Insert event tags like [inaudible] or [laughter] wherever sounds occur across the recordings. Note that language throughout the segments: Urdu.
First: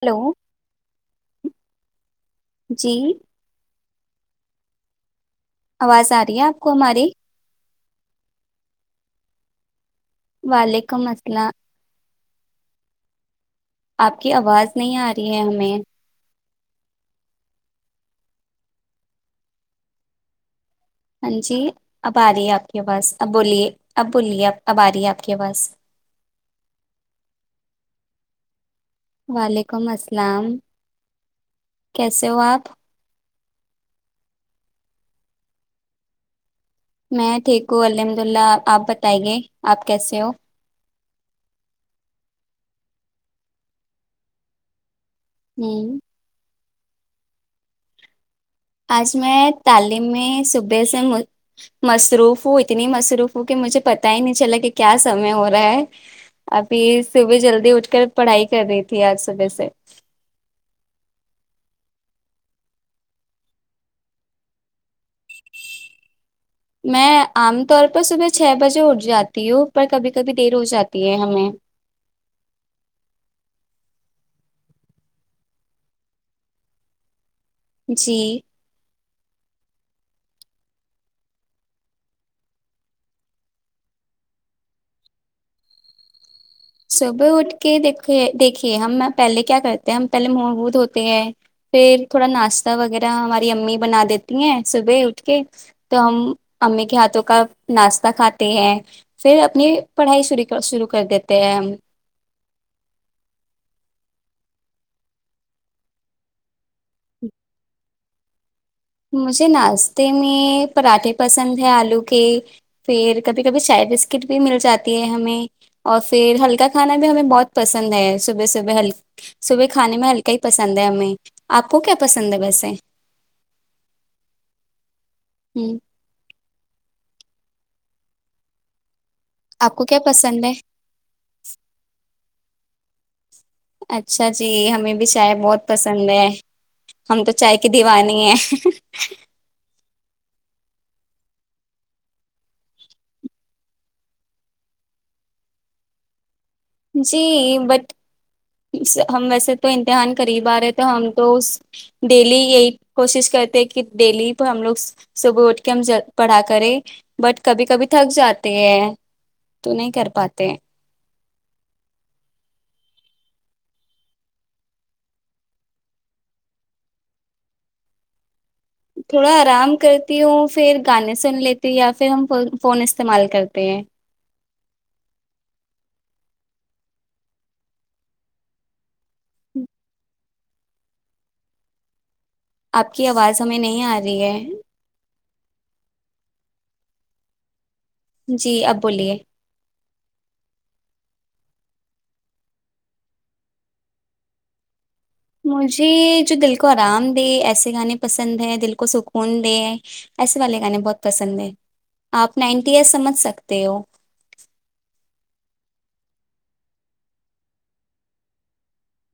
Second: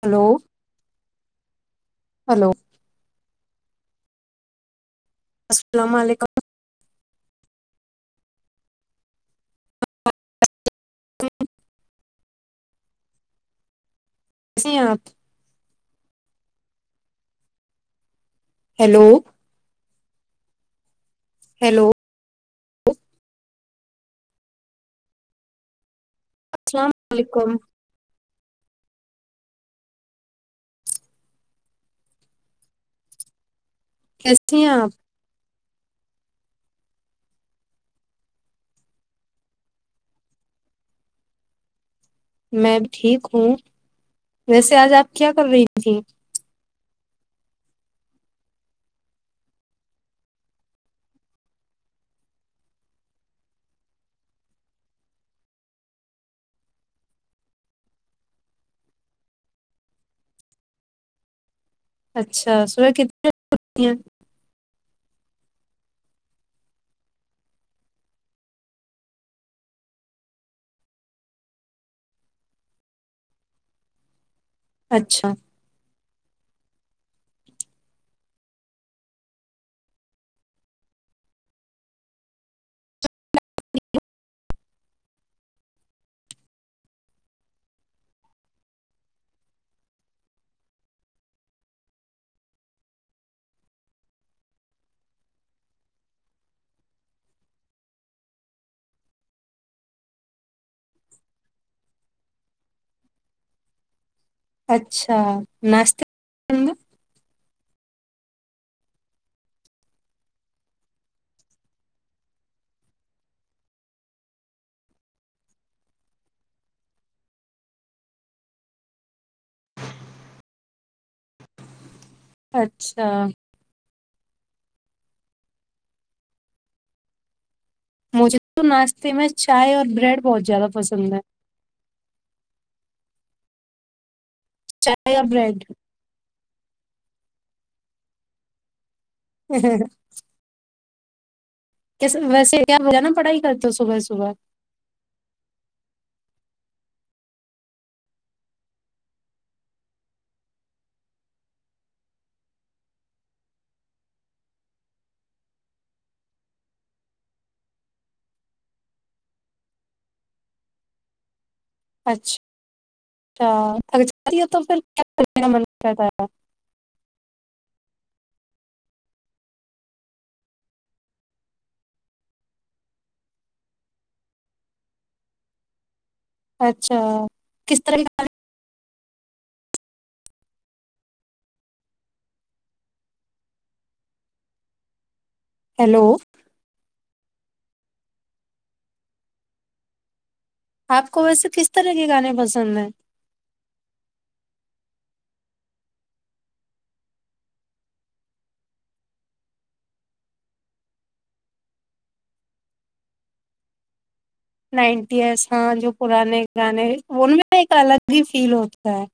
ہلو ہلو جی السلام آواز آ علیکم رہی ہے آپ کو ہماری والالک مکم مسلہ آپ کی آواز کیسے ہیں نہیں آپ آ رہی ہے ہمیں ہیلو ہاں جی ہیلو اب آ رہی ہے آپ کے پاس اب بولیے اب بولیے اب اب آ رہی ہے آپ کے پاس [unintelligible] وعلیکم السلام کیسے ہو آپ کیسے ہیں آپ میں ٹھیک ہوں الحمد اللہ آپ بتائیے آپ کیسے ہو میں ٹھیک ہوں ویسے آج آپ کیا کر رہی ہوں تھی آج میں تعلیم میں صبح سے مصروف ہوں اتنی مصروف ہوں کہ مجھے پتا ہی نہیں چلا کہ کیا سمے ہو رہا ہے ابھی صبح جلدی اٹھ کر پڑھائی کر رہی تھی آج صبح سے اچھا صبح کتنی اٹتی ہیں میں عام طور پر صبح چھ بجے اٹھ جاتی ہوں پر کبھی کبھی دیر ہو جاتی ہے ہمیں اچھا جی صبح اٹھ کے دیکھ دیکھیے ہم پہلے کیا کرتے ہیں ہم پہلے مہ م دھ ہوتے ہیں پھر تھوڑا ناشتہ وغیرہ ہماری امی بنا دیتی ہیں صبح اٹ کے تو ہم امی کے ہاتھوں کا ناشتہ کھاتے ہیں پھر اپنی پڑھائیع شروع کر دیتے [unintelligible] اچھا ناشہ جی مجھے ناشتے میں پراٹھے پسند ہے آلو کے پھر کبھی کبھی چائے بسکٹ بھی مل جاتی ہے ہمیں اور پھر ہلکا کھانا بھی ہمیں بہت پسند ہے صبح صبحل صبح کھانے میں ہلکا ہی پسند ہے ہمیں آپ کو کیا پسند ہے بسے [unintelligible] ہوں مجے تو نا فیمس آپ چائے کو اور کیا بریڈ بہت پسند ہے زیادہ پسند ہے اچھا اچھا جی ہمیں بھی چائے اور شاع بریڈ بہت پسند ہے ہم تو چائے کی دیوانی ہے کیسے ویسے کیا ہو نا پڑھائی کرتے صبح صبح جی بٹ ہم ویسے تو امتحان قریب آ رہے تو ہم تو اس ڈیلی یہی کوشش کرتے ہیں کہ ڈیلی پ ہم لوگ صبح اٹھ کے ہم پڑھا کرے بٹ کبھی کبھی تھک جاتے ہیں تو نہیں کر پاتے اچھا اچھا ااتی تو پھر رہتا گا تھوڑا آرام کرتی ہوں پھر گانے سن لیتی ہوں یا پھر ہم فون استعمال کرتے ہیں اچھا کس طرح کا ہی آپ کی آواز ہمیں نہیں آ رہی ہے ہیلو جی آپ بولیے آپ کو ویسے کس طرح کے گانے پسند ہیں مجھے جو دل کو آرام دے ایسے گانے پسند ہیں دل کو سکون دے ایسے والے گانے بہت پسند ہیں آپ نائنٹی ایئر سمجھ سکتے ہو نائنٹی ایساں جو پرانے گانے ان میں ایک الگ ہی فیل ہوتا ہے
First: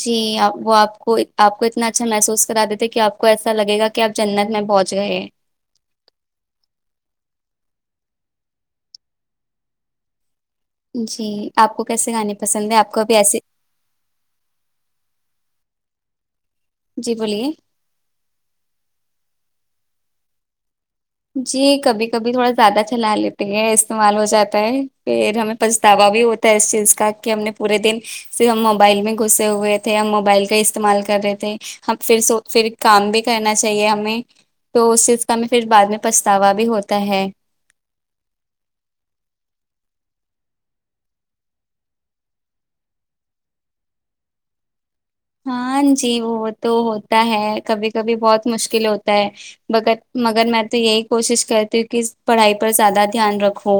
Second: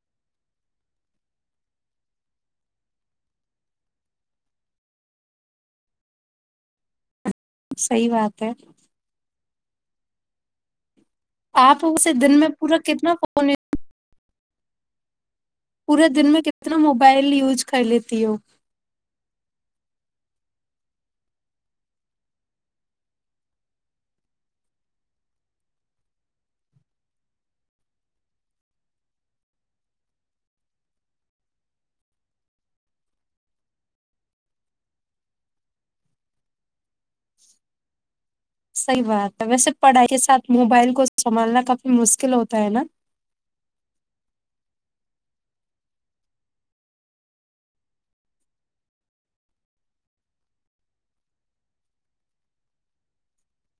جیپ وہ آپ کو آپ کو اتنا اچھا محسوس کرا دیتے کہ آپ کو ایسا لگے گا کہ آپ جنت میں پہنچ گئے صحی بات ہے جی آپ کو کیسے اسے گانے دن میں پسند پورا ہیں آپ کو کتنا ابھی ایسے فون پورے دن میں کنے اتنا جی موبائل بولیے یوز کر لیتی ہووں جی کبھی کبھی تھوڑا زیادہ چلا لیتی ہیں استعمال ہو جاتا ہے پھر ہمیں پچھتاوا بھی ہوتا ہے اس چیز کا کہ ہم نے پورے دن صرف ہم موبائل میں گھسے ہوئے تھے ہم موبائل کا استعمال کر رہے تھے ہم پھر پھر کام بھی کرنا چاہیے ہمیں تو اس چیز کا ہم پھر بعد میں پھتاوا بھی ہوتا ہے صحیح بات ہے ویسے پڑھائی کے ساتھ موبائل کو سنبھالنا کافی مشکل ہوتا ہے نا ہاں جی وہ تو ہوتا ہے کبھی کبھی بہت مشکل ہوتا ہے مگر مگر میں تو یہی کوشش کرتی ہوں کہ پڑھائی پر زیادہ دھیان رکھوں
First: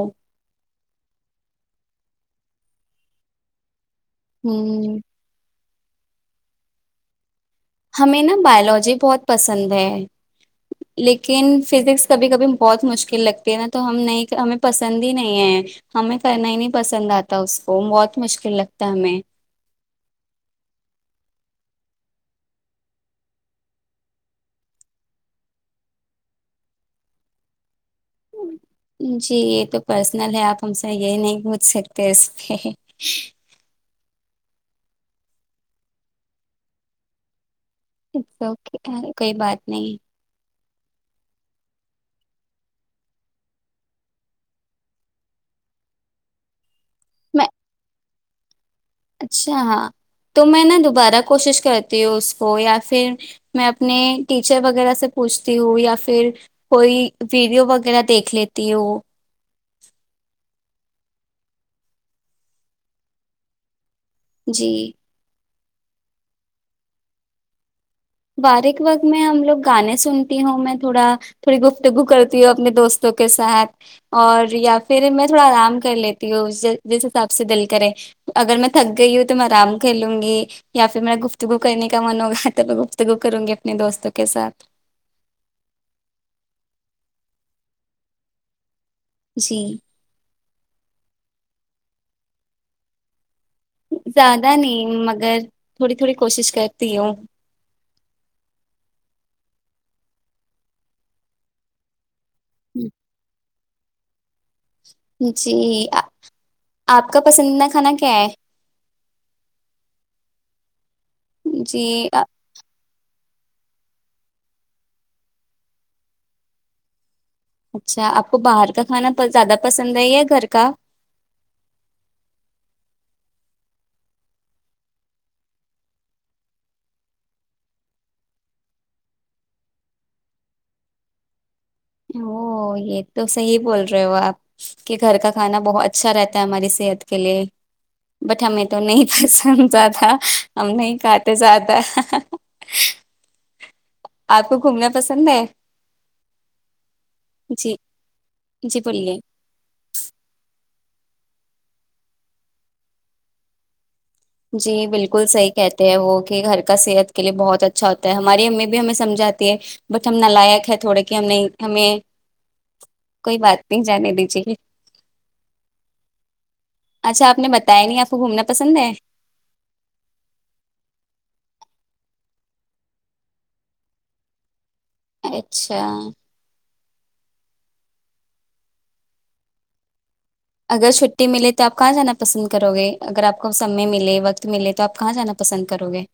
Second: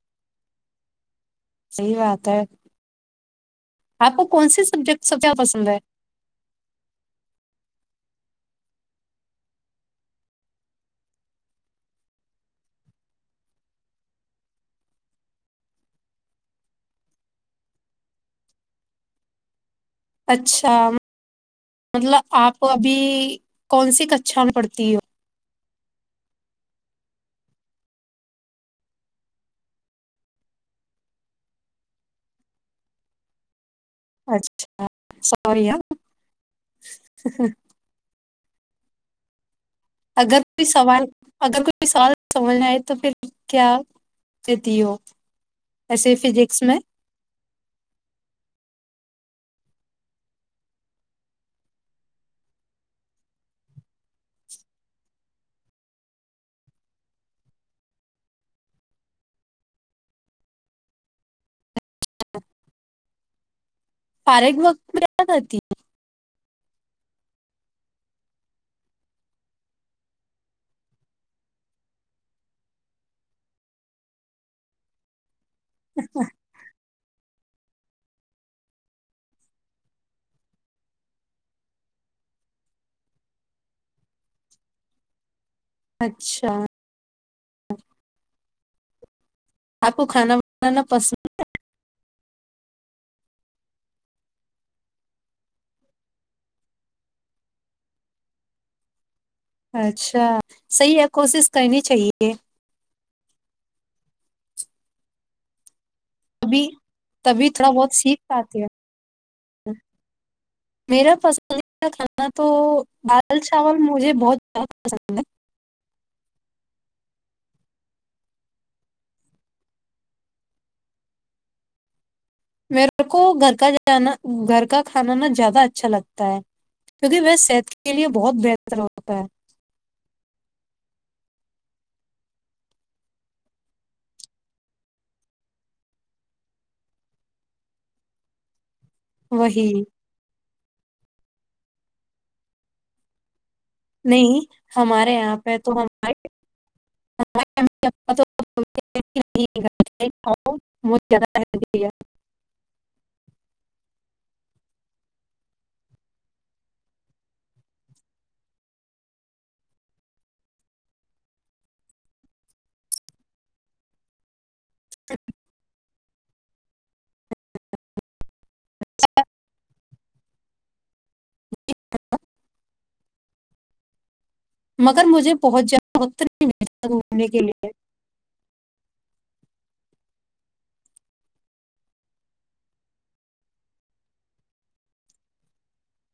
صحی بات ہے آپ کو کون سے ہوں سبجیکٹ سب پسند ہے ہمیں نا بایولوجی بہت پسند ہے لیکن فزکس کبھی کبھی بہت مشکل لگتی ہے نا تو ہم نہیں ہمیں پسند ہی نہیں ہے ہمیں کرنا ہی نہیں پسند آتا اس کو بہت مشکل لگتا ہمیں اچھا مطلب آپ ابھی کون سی کچھا پڑتی ہو جی یہ تو پرسنل ہے آپ ہم سے یہ نہیں پوچھ سکتے اس کے اچھا س [unintelligible] ا اوکے کوئی بات [unintelligible] نہیں اگر کوئی سوال اگر کوئی سوال سمجھنا آئے تو پھر کیا دیتی ہو ایسے فزکس میں میں اچھا ہاں تو میں نا دوبارہ کوشش کرتی ہوں اس کو یا پھر میں اپنے ٹیچر وغیرہ سے پوچھتی ہوں یا پھر کوئی ویڈیو وغیرہ دیکھ لیتی ہوں فاریک جی وکاتتی باریک وقت میں ہم لوگ گانے سنتی ہوں میں تھوڑا تھوڑی گفتگو کرتی ہوں اپنے دوستوں کے ساتھ اور یا پھر میں تھوڑا آرام کر لیتی ہو جیسے آپ سب سے دل کرے اگر میں تھک گئی ہوں تو میں آرام کر لوں گی یا پھر میرا گفتگو کرنے کا من ہوگا تھا گ گ کروں گی اپنے دوستوں کے ساتھ اچھا جی آپ کو کھانا بنانا پسند زیادہ نہیں مگر تھوڑی تھوڑی کوشش کرتی ہوں اچھا صحیح ہے کوشش کرنی چاہیے ج [inaudible] جی تبھی آپ کا تبھی تھوڑا پسندیدہ کھانا بہت کیا سیکھ پاتی ہے ہی [inaudible] میرا جی پسندیدہ کھانا تو دال چاول مجھے بہت زیادہ پسند ہے اچھا آپ کو باہر کا کھانا زیادہ پسند ہے یا گھر کا میرے کو گھر کا جانا گھر کا کھانا ن زیادہ اچھا لگتا ہے کیونکہ وہ صحت کے لیے بہت بہتر ہوتا ہے او یہ تو صحی بول رہے ہو آپ کہ گھر کا کھانا بہت اچھا رہتا ہے ہماری صحت کے لیے بٹ ہمیں تو نہیں وہی پسنتا تھا ہم نہیں کھاتے زیادہ نہیں آپ کو گھومنا ہمارے پسند یہاں ہے پہ تو جی جی بولیے بت زیادہ ہ گیا جی بالکل صحیح کہتے ہیں وہ کہ گھر کا صحت کے لیے بہت اچھا ہوتا ہے ہماری امی بھی ہمیں سمجھاتی ہے بٹ ہم نالائق ہے تھوڑا کہ ہم نہیں ہمیں کوئی بات نہیں جانے دیجی [inaudible] اچھا آپ نے بتایا نہیں آپ کو گھومنا پسند ہے ا مگر مجھے پہنچ اچھا جانات ایسھومنے کے لیئے اگر چھٹی ملے تو آپ کہاں جانا پسند کرو گے اگر آپ کو سمے ملے وقت ملے تو آپ کہاں جانا پسند کرو گے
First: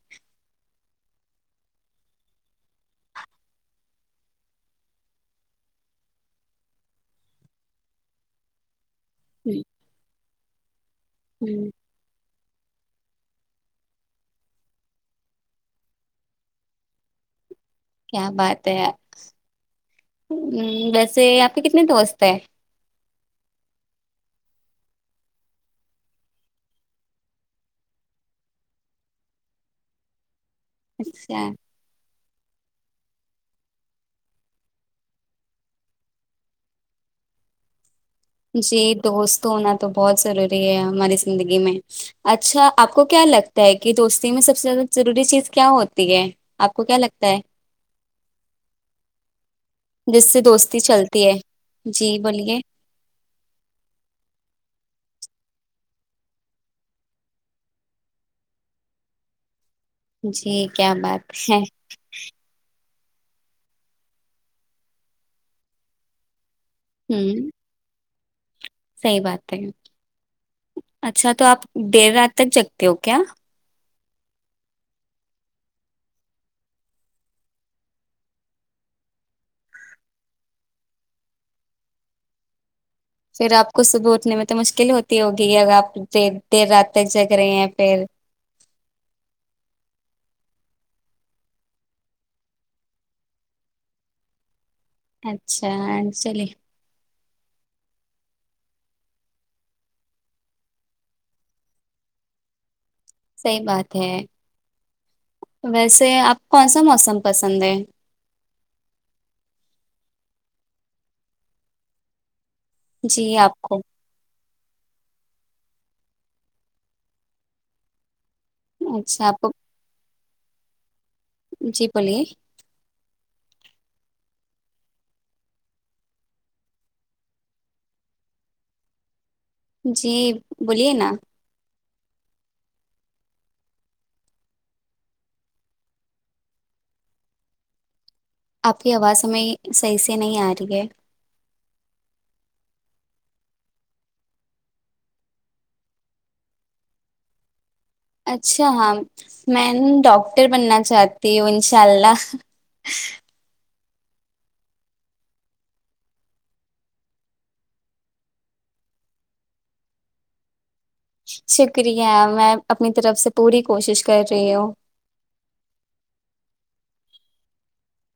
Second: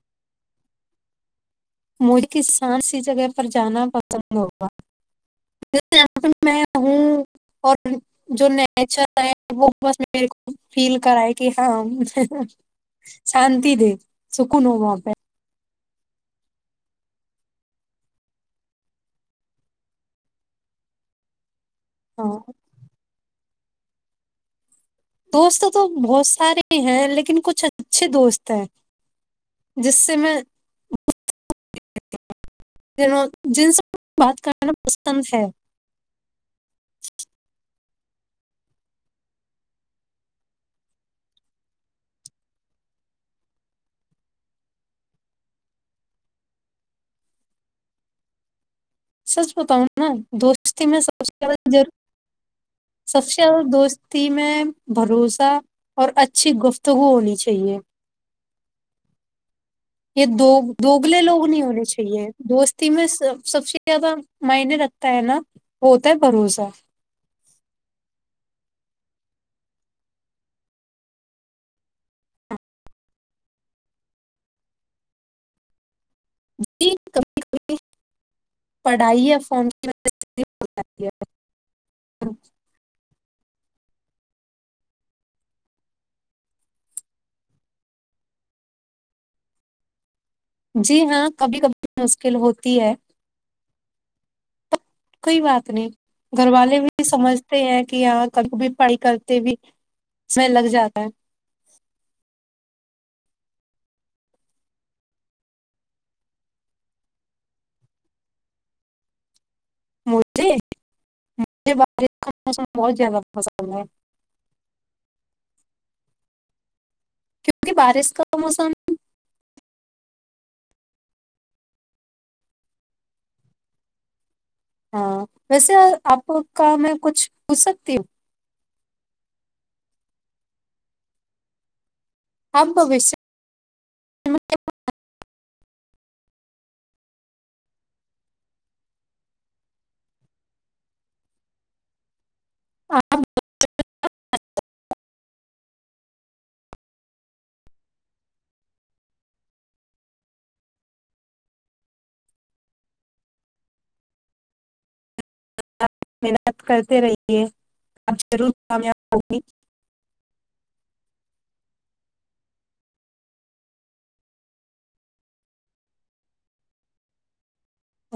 مجے ک سان سی جگہ پر جانا پسند ہوگا جے پ میںوں اور جو اھا وہ بس میرے کو فیل کرا ہے کہ ہوں، ہاں شانتی دے سکون ہو وہا آ کیا بات ہے یار ہ ویسے آپ آ کتنے تووستے ہاں ہے دوست تو بہت سارے ہیں لیکن کچھ اچھے دوست ہیں جس سے میں اچھا جنوں جن سب بات کرنا پسند ہے جی دوست ہونا تو بہت ضروری ہے ہماری زندگی میں اچھا آپ کو کیا لگتا ہے کہ دوستی میں سب سے زیادہ ضروری چیز کیا ہوتی ہے آپ کو کیا لگتا ہے سچ بتاؤں نا جس سے دوستی میں سب چلتی ہے سے جی بولیے سب سے چل دوستی میں بھروسہ اور اچھی گفتگو ہونی چاہیے یہ دو جی کیا دوگلے بات لوگ ہے نہیں ہونے چاہیے دوست میںب سب سے زیادہ معنے رگتا ہے نا وہ ہوتا ہے بھروسہ ہوں صحیح بات ہے اچھا تو آپ دیر رات تک جگتے ہو کیا جی کبھی کبھی پڑھائی فار کی پھر آپ کو صبح اٹنے میں تو مشکل ہوتی ہوگی ا آپ د دیر رات تک جگ رہے ہیں پھر جی ہاں کبھی کبھی مشکل ہوتی ہے کوئی بات اچھا نہیں چلیے گھر والے بھی سمجھتے ہیں کہ آ ک کو بھی پڑھائی کرتے بھی س لگ جاتا ہے صحی بات ہے ویسے آپ کون سا موسم پسند ہے مجھے مجھے ب مسم بہت زیادہ جی آپ فسل کو ہے کیونکہ بارش کا موسم اچھا اپ جی بولیے ہاں ویسے آپ کا میں کچھ پوچھ سکتی ہوں جی بولیے نا اب وش آپ کی آواز ہمیں صحیح سے نہیں آ رہی ہے آپ [inaudible] اچھا ہاں میں ڈاکٹر بننا چاہتی ہوں انشاء اللہ محنت کرتے رہیے آپ ضرور کامیاب ہوگی شکریہ میں اپنی طرف سے پوری کوشش کر رہی ہوں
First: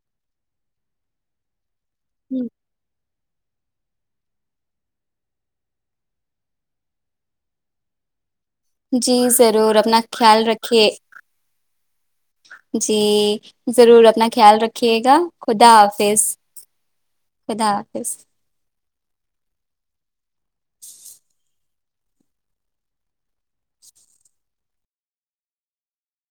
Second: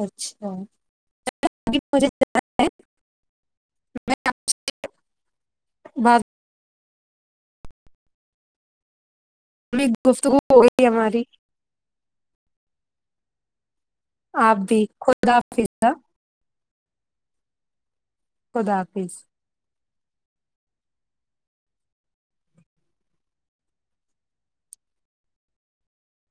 اچھا ہوں م [inaudible] ب [inaudible] جی ضرور میں اپنا گفتگو خیال ہو گئی رکے ہماری جی ضرور اپنا آپ خیال بھی رکھیے گا خدا ہاں، حافظ خدا حافظ خدا حافظ [inaudible]